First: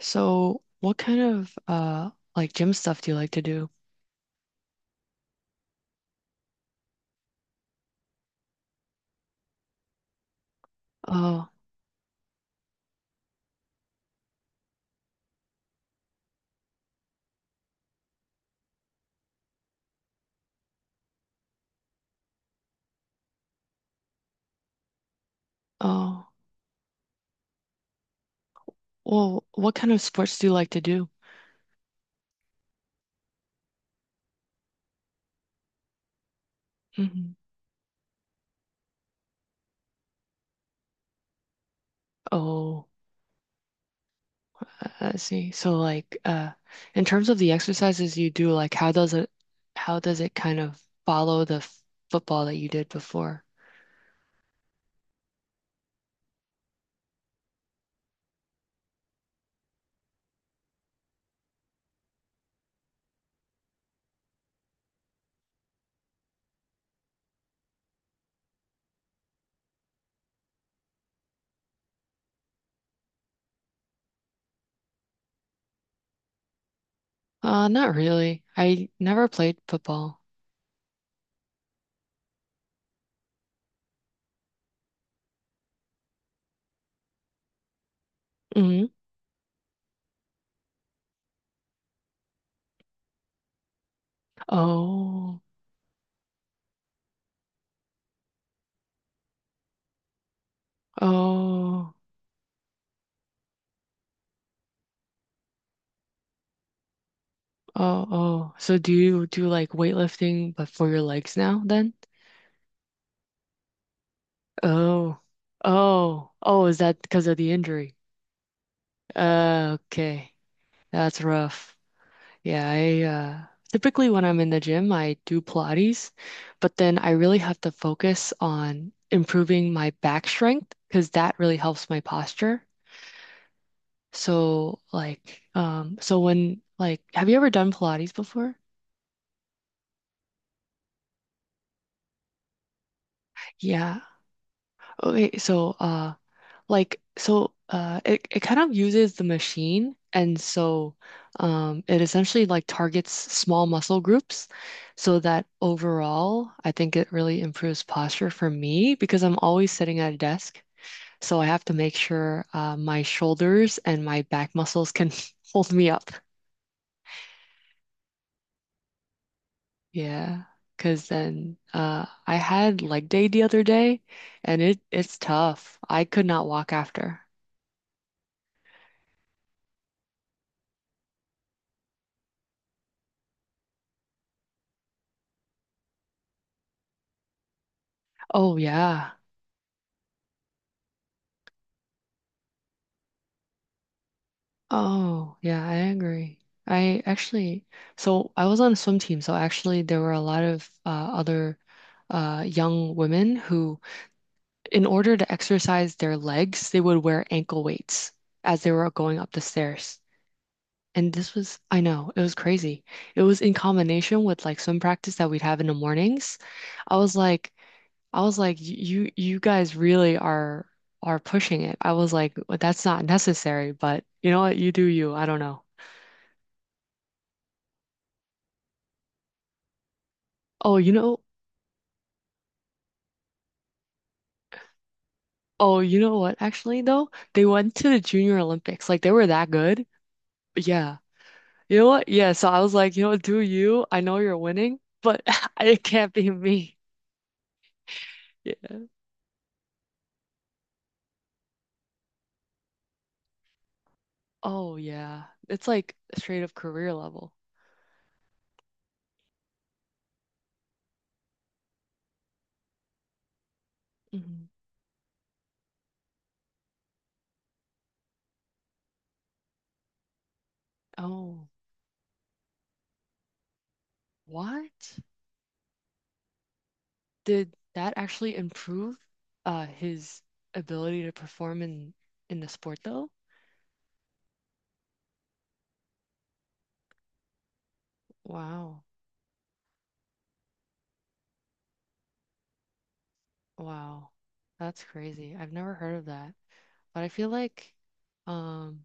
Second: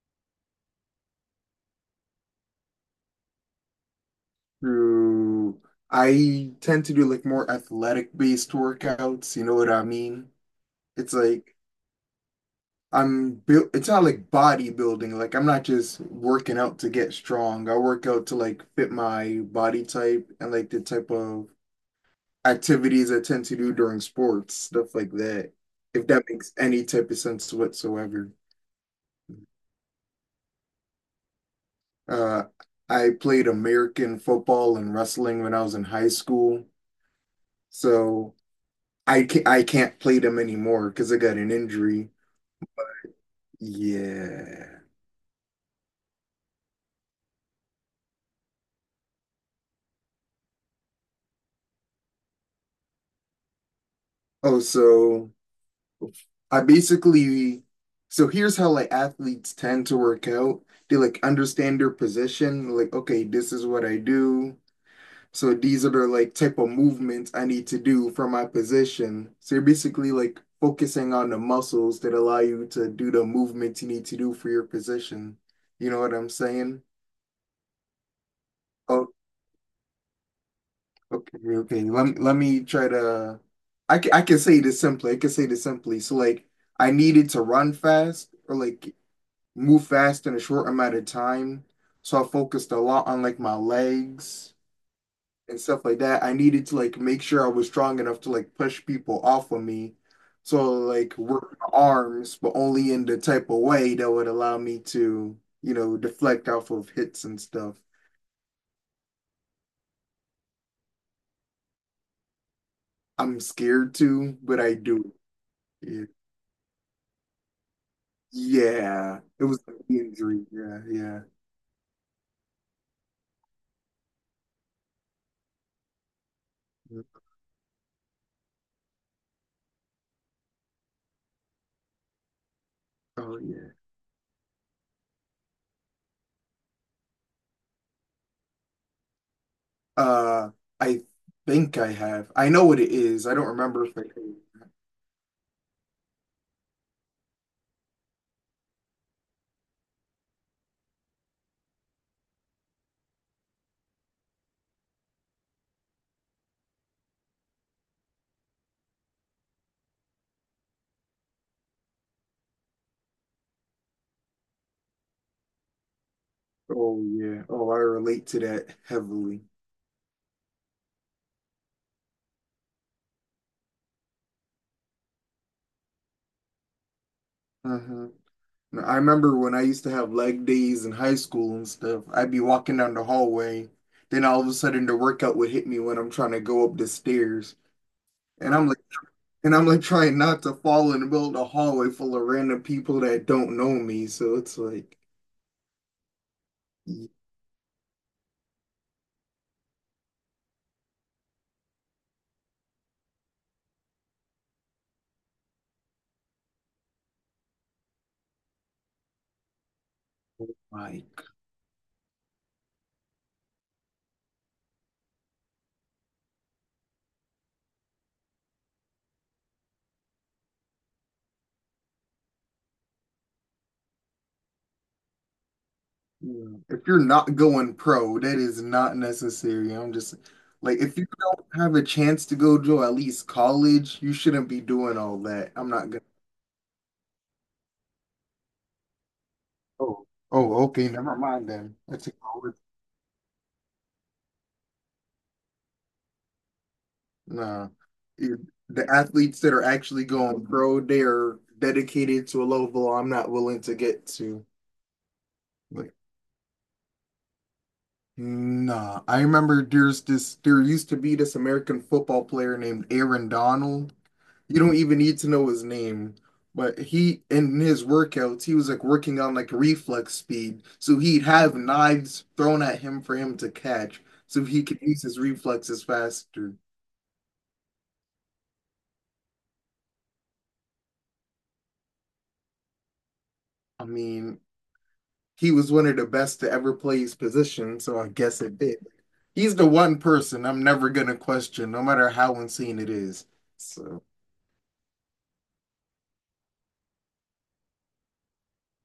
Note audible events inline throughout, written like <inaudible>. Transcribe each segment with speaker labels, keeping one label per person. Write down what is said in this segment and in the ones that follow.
Speaker 1: So, what kind of like gym stuff do you like to do?
Speaker 2: True. I tend to do like more athletic based workouts, you know what I mean? It's
Speaker 1: Oh,
Speaker 2: like I'm built, it's not like bodybuilding. Like I'm not just working out to get strong. I work out to like fit my body type and like the type of activities I tend to do during sports, stuff like that. If that
Speaker 1: oh.
Speaker 2: makes any type of sense whatsoever.
Speaker 1: Well, what kind of sports do you like to do?
Speaker 2: Uh, I played American football and wrestling when I was in high school.
Speaker 1: Hmm.
Speaker 2: So I can't play them anymore because I got an injury.
Speaker 1: Oh,
Speaker 2: Yeah.
Speaker 1: I see. So like in terms of the exercises you do, like how does it kind of follow the football that you did before?
Speaker 2: Oh, so I basically, so here's how like athletes tend to work out. They like understand their position, like, okay, this is what I do. So these are the like type of movements I need to do for my position. So you're basically like focusing on the muscles that allow you to do the movements you need to do for your position. You know what I'm saying?
Speaker 1: Not really. I
Speaker 2: Oh,
Speaker 1: never played football.
Speaker 2: okay, okay. Let me try to. I can say this simply. I can say this simply. So like I needed to run fast or
Speaker 1: Hmm.
Speaker 2: like move fast in a short amount of time. So I focused a lot on like my legs
Speaker 1: Oh,
Speaker 2: and stuff like that. I needed to like make sure I was strong enough to like push people off of me. So like work my
Speaker 1: oh,
Speaker 2: arms, but only in the type of way that would allow me to, deflect off of hits and stuff.
Speaker 1: oh, oh. So do you do like weightlifting but for your legs now then?
Speaker 2: I'm scared to, but I do.
Speaker 1: Oh,
Speaker 2: It.
Speaker 1: oh, oh, is that because of the injury?
Speaker 2: Yeah, it was like the
Speaker 1: Okay,
Speaker 2: injury. Yeah, yeah.
Speaker 1: that's rough. Yeah, I typically when I'm in the gym, I do Pilates, but then
Speaker 2: Yeah.
Speaker 1: I really have to focus on improving my back strength because that really helps my posture.
Speaker 2: Oh yeah.
Speaker 1: So, have you ever done Pilates before?
Speaker 2: Uh, I think I have. I know what it is. I don't remember if
Speaker 1: Yeah.
Speaker 2: I.
Speaker 1: Okay, so it, it kind of uses the machine, and so it essentially like targets small muscle groups, so that overall I think it really improves posture for me because I'm always sitting at a desk, so I have to make sure my shoulders and my back muscles can <laughs> hold me up.
Speaker 2: Oh yeah. Oh, I relate to that heavily.
Speaker 1: Yeah, because then I had leg day the other day, and it's tough. I could not walk after.
Speaker 2: Uh-huh. Now, I remember when I used to have leg days in high school and stuff. I'd be walking down the hallway, then all of a sudden the workout would hit me when I'm trying to go up the stairs, and
Speaker 1: Oh
Speaker 2: I'm like,
Speaker 1: yeah.
Speaker 2: and I'm like trying not to fall in the middle of the hallway full of random people that don't know me. So it's like,
Speaker 1: Oh, yeah, I agree. I actually, so I was on a swim team, so actually there were a lot of other young women who, in order to exercise their legs, they would wear ankle weights as they were going up the stairs.
Speaker 2: my.
Speaker 1: And this was, I know, it was crazy. It was in combination with like swim practice that we'd have in the mornings. I was like, I was like, "You guys really are pushing it." I was like, "Well, that's not necessary, but you know what, you do you. I don't know."
Speaker 2: Yeah. If you're not going pro, that is not necessary. I'm just
Speaker 1: Oh,
Speaker 2: like,
Speaker 1: you
Speaker 2: if you
Speaker 1: know,
Speaker 2: don't have a chance to go to at least college, you shouldn't be doing all that. I'm
Speaker 1: oh,
Speaker 2: not
Speaker 1: you
Speaker 2: gonna.
Speaker 1: know what? Actually, though, they went to the Junior Olympics. Like they were that good.
Speaker 2: Oh, oh, okay,
Speaker 1: Yeah.
Speaker 2: never mind then.
Speaker 1: You know
Speaker 2: That's
Speaker 1: what?
Speaker 2: a
Speaker 1: Yeah, so
Speaker 2: college.
Speaker 1: I was like, you know what, do you? I know you're winning, but <laughs> it can't be me.
Speaker 2: Nah. It-
Speaker 1: Yeah.
Speaker 2: the athletes that are actually going pro, they are dedicated to a level I'm not willing to get to.
Speaker 1: Oh yeah. It's
Speaker 2: Like,
Speaker 1: like straight up career level.
Speaker 2: nah. I remember there's this. There used to be this American football player named Aaron Donald.
Speaker 1: Hmm.
Speaker 2: You don't even need to know his name, but he in his workouts, he was like working on like reflex speed. So he'd
Speaker 1: Oh,
Speaker 2: have knives thrown at him for him to catch, so he could
Speaker 1: what?
Speaker 2: use his reflexes faster.
Speaker 1: Did that actually improve his ability to perform in the sport though?
Speaker 2: I mean, he was one of the best to ever play his position, so I guess it did.
Speaker 1: Wow.
Speaker 2: He's the one person I'm never gonna question, no matter how insane it is. So
Speaker 1: Wow. That's crazy. I've never heard of that. But I feel like um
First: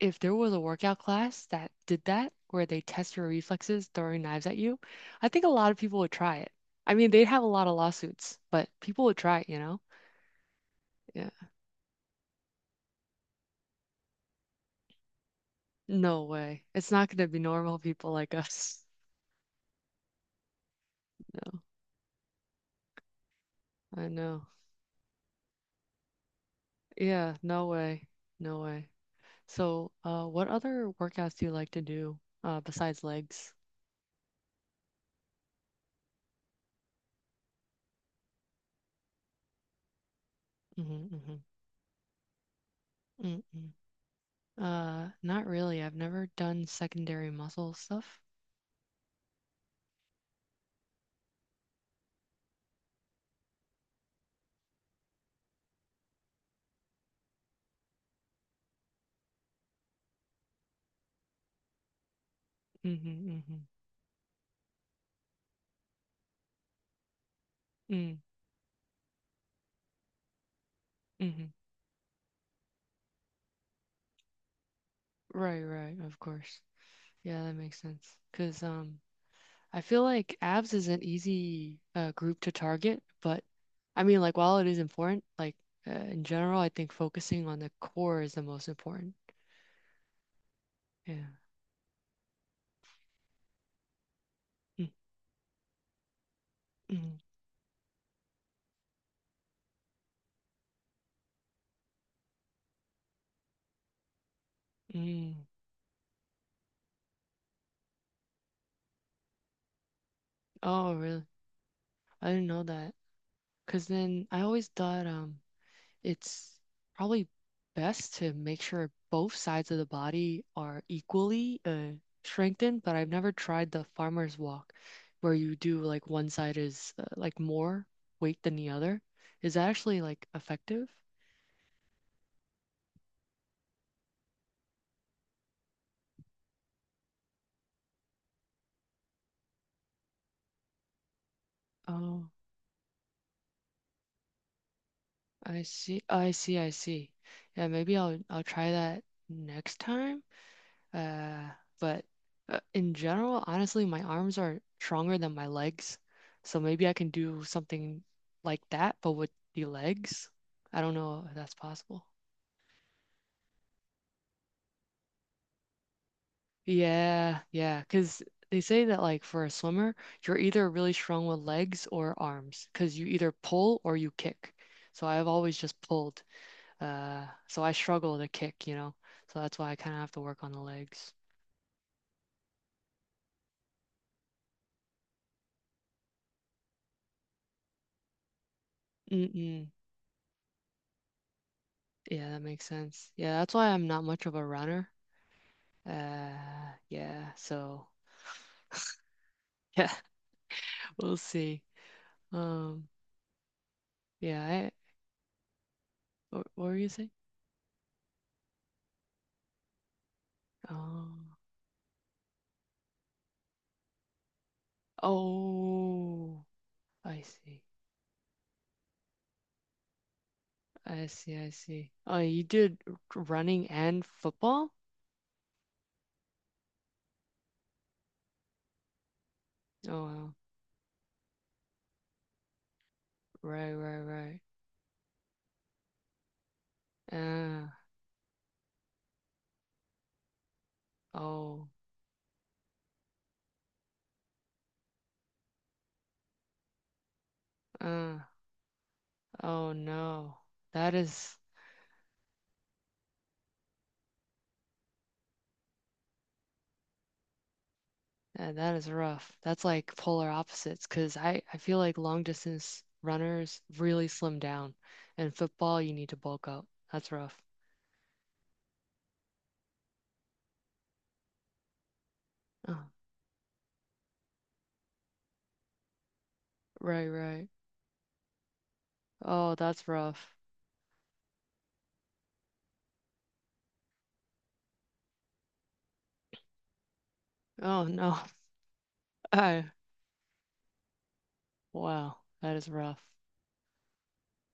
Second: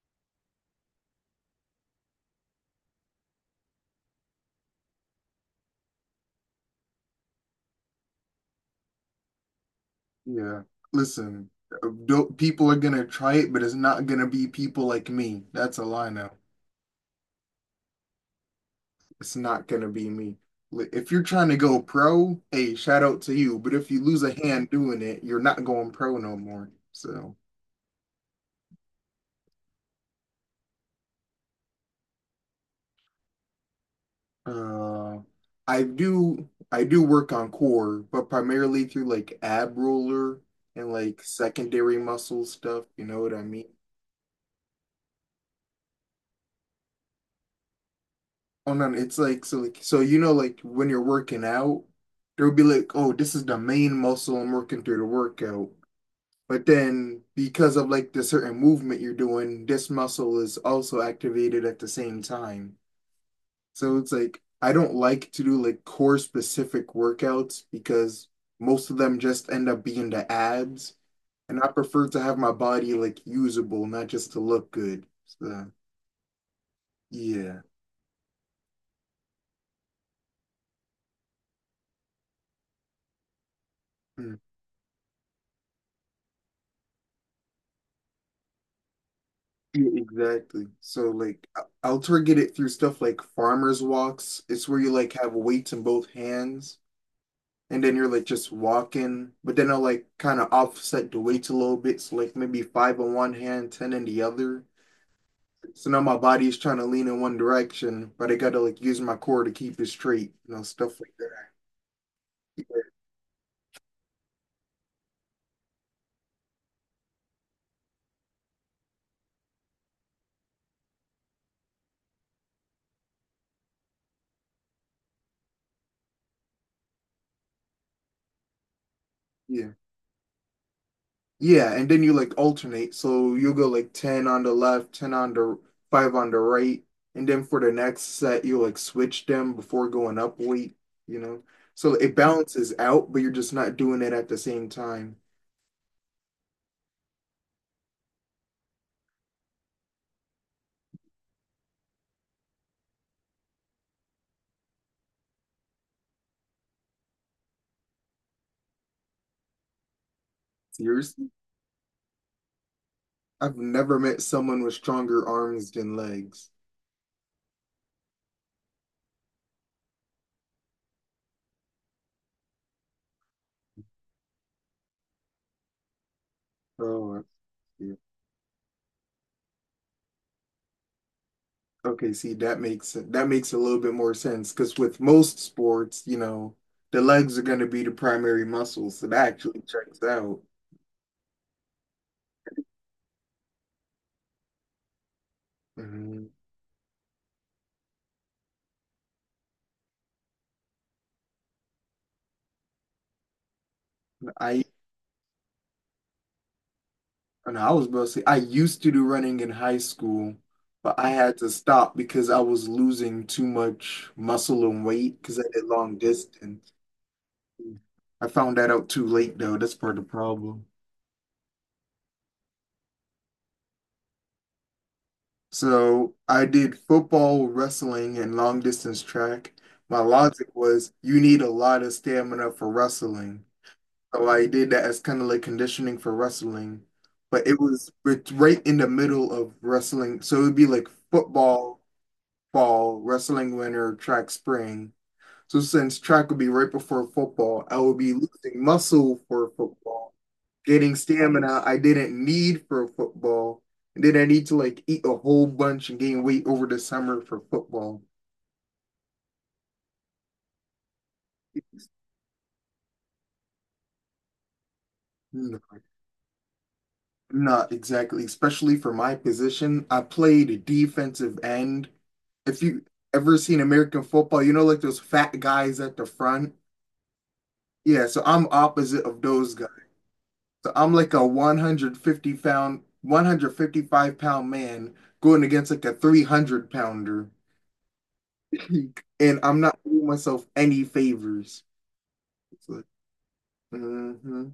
Speaker 1: if there was a workout class that did that, where they test your reflexes throwing knives at you, I think a lot of people would try it. I mean, they'd have a lot of lawsuits, but people would try it, you know?
Speaker 2: yeah,
Speaker 1: Yeah.
Speaker 2: listen, do people are gonna try it, but it's not gonna be people like me. That's all I
Speaker 1: No
Speaker 2: know.
Speaker 1: way. It's not going to be normal people like <laughs> us.
Speaker 2: It's not gonna be me. If you're trying to go pro, hey, shout out to you. But if you
Speaker 1: I
Speaker 2: lose a
Speaker 1: know.
Speaker 2: hand doing it, you're not going pro no more.
Speaker 1: Yeah,
Speaker 2: So,
Speaker 1: no way. No way. So, what other workouts do you like to do besides legs?
Speaker 2: uh, I do work on core, but primarily through like ab roller and
Speaker 1: Hmm,
Speaker 2: like
Speaker 1: hmm.
Speaker 2: secondary muscle stuff. You know what
Speaker 1: Mm-mm.
Speaker 2: I mean?
Speaker 1: Not really. I've never done secondary muscle stuff.
Speaker 2: Oh no, it's like so you know like when you're working out, there'll be like, oh, this is the main muscle I'm working through the workout. But then, because of like the certain movement you're doing, this muscle is also activated at the same time.
Speaker 1: Mm-hmm, mm-hmm,
Speaker 2: So it's like, I don't like to do like core specific workouts
Speaker 1: mm-hmm.
Speaker 2: because most of them just end up being the abs.
Speaker 1: Mm-hmm.
Speaker 2: And I prefer to have my body like usable, not just to look good.
Speaker 1: Right,
Speaker 2: So,
Speaker 1: right, of course. Yeah, that
Speaker 2: yeah.
Speaker 1: makes sense. 'Cause I feel like abs is an easy group to target, but I mean
Speaker 2: Mm.
Speaker 1: like while it is important, like in general, I think focusing on the core is the most important.
Speaker 2: Yeah, exactly. So
Speaker 1: Yeah.
Speaker 2: like I'll target it through stuff like farmer's walks. It's where
Speaker 1: Mm,
Speaker 2: you like have weights in both hands
Speaker 1: mm,
Speaker 2: and then you're like just walking, but then I'll like kind of offset the weights a little bit. So like maybe five on one hand, ten in the other.
Speaker 1: mm.
Speaker 2: So now my body is trying to lean in one direction, but I gotta like use my core to keep it straight, you know,
Speaker 1: Oh,
Speaker 2: stuff like
Speaker 1: really?
Speaker 2: that.
Speaker 1: I didn't know that. 'Cause then I always thought it's probably best to make sure both sides of the body are equally strengthened, but I've never tried the farmer's walk where you do like one side is like more weight than the other. Is that
Speaker 2: Yeah.
Speaker 1: actually like effective?
Speaker 2: Yeah, and then you like alternate. So you'll go like ten on the left, ten on the five on the right, and then for the next set you like switch them before going up weight, you know. So it
Speaker 1: Oh,
Speaker 2: balances out, but you're just not doing it at the same time.
Speaker 1: I see. I see. I see. Yeah, maybe I'll try that next time. Uh, but in general, honestly, my arms are stronger than my legs. So maybe I can do something like that, but with the legs. I don't
Speaker 2: Yours?
Speaker 1: know if that's possible.
Speaker 2: I've never met someone with stronger arms than legs.
Speaker 1: Yeah, yeah, because they say that like for a swimmer, you're either really strong with legs or arms, because you either pull or you kick. So I've always just pulled.
Speaker 2: Oh,
Speaker 1: So I
Speaker 2: yeah.
Speaker 1: struggle to kick, you know. So that's why I kind of have to work on the legs.
Speaker 2: Okay, see, that makes a little bit more sense because with most sports, you know, the legs are going to be the primary muscle, so that actually
Speaker 1: Mm-mm.
Speaker 2: checks out.
Speaker 1: Yeah, that makes sense. Yeah, that's why I'm not much of a runner.
Speaker 2: Mhm.
Speaker 1: Yeah, yeah, <laughs> we'll see. Um, yeah,
Speaker 2: I
Speaker 1: I, what were you saying?
Speaker 2: and I was about to say I used to do running in high school, but I
Speaker 1: Oh,
Speaker 2: had to stop because I was losing too much muscle and weight because I did long
Speaker 1: oh,
Speaker 2: distance.
Speaker 1: I see.
Speaker 2: I found that out too late though. That's part of the problem.
Speaker 1: I see, I see. Oh, you did running and football?
Speaker 2: So I did football, wrestling, and long distance track. My
Speaker 1: Oh, wow.
Speaker 2: logic was you need a lot of stamina for wrestling.
Speaker 1: Right, right,
Speaker 2: So
Speaker 1: right.
Speaker 2: I did that as kind of like conditioning for wrestling. But it
Speaker 1: Uh,
Speaker 2: was it's right in the middle of wrestling. So it would be like
Speaker 1: oh,
Speaker 2: football, fall, wrestling winter, track spring. So since track would be right before football, I would be
Speaker 1: uh,
Speaker 2: losing muscle for
Speaker 1: oh
Speaker 2: football
Speaker 1: no.
Speaker 2: getting
Speaker 1: That is—
Speaker 2: stamina I didn't need for football. And then I need to like eat a whole bunch and gain weight over the summer for football.
Speaker 1: Yeah, that is rough. That's like polar opposites because I feel like long distance runners really slim down, and
Speaker 2: No,
Speaker 1: football, you need to bulk up. That's rough.
Speaker 2: not exactly, especially for my position. I played defensive end. If
Speaker 1: Oh,
Speaker 2: you ever seen American football, you know, like those fat guys at the front.
Speaker 1: right, right.
Speaker 2: Yeah, so I'm opposite of those
Speaker 1: Oh,
Speaker 2: guys.
Speaker 1: that's rough.
Speaker 2: So I'm like a 150-pound, 155-pound man going against like a 300 pounder.
Speaker 1: Oh, no.
Speaker 2: <laughs>
Speaker 1: <laughs>
Speaker 2: And I'm
Speaker 1: I,
Speaker 2: not doing myself any favors.
Speaker 1: wow, that
Speaker 2: It's
Speaker 1: is
Speaker 2: like,
Speaker 1: rough.
Speaker 2: uh-huh.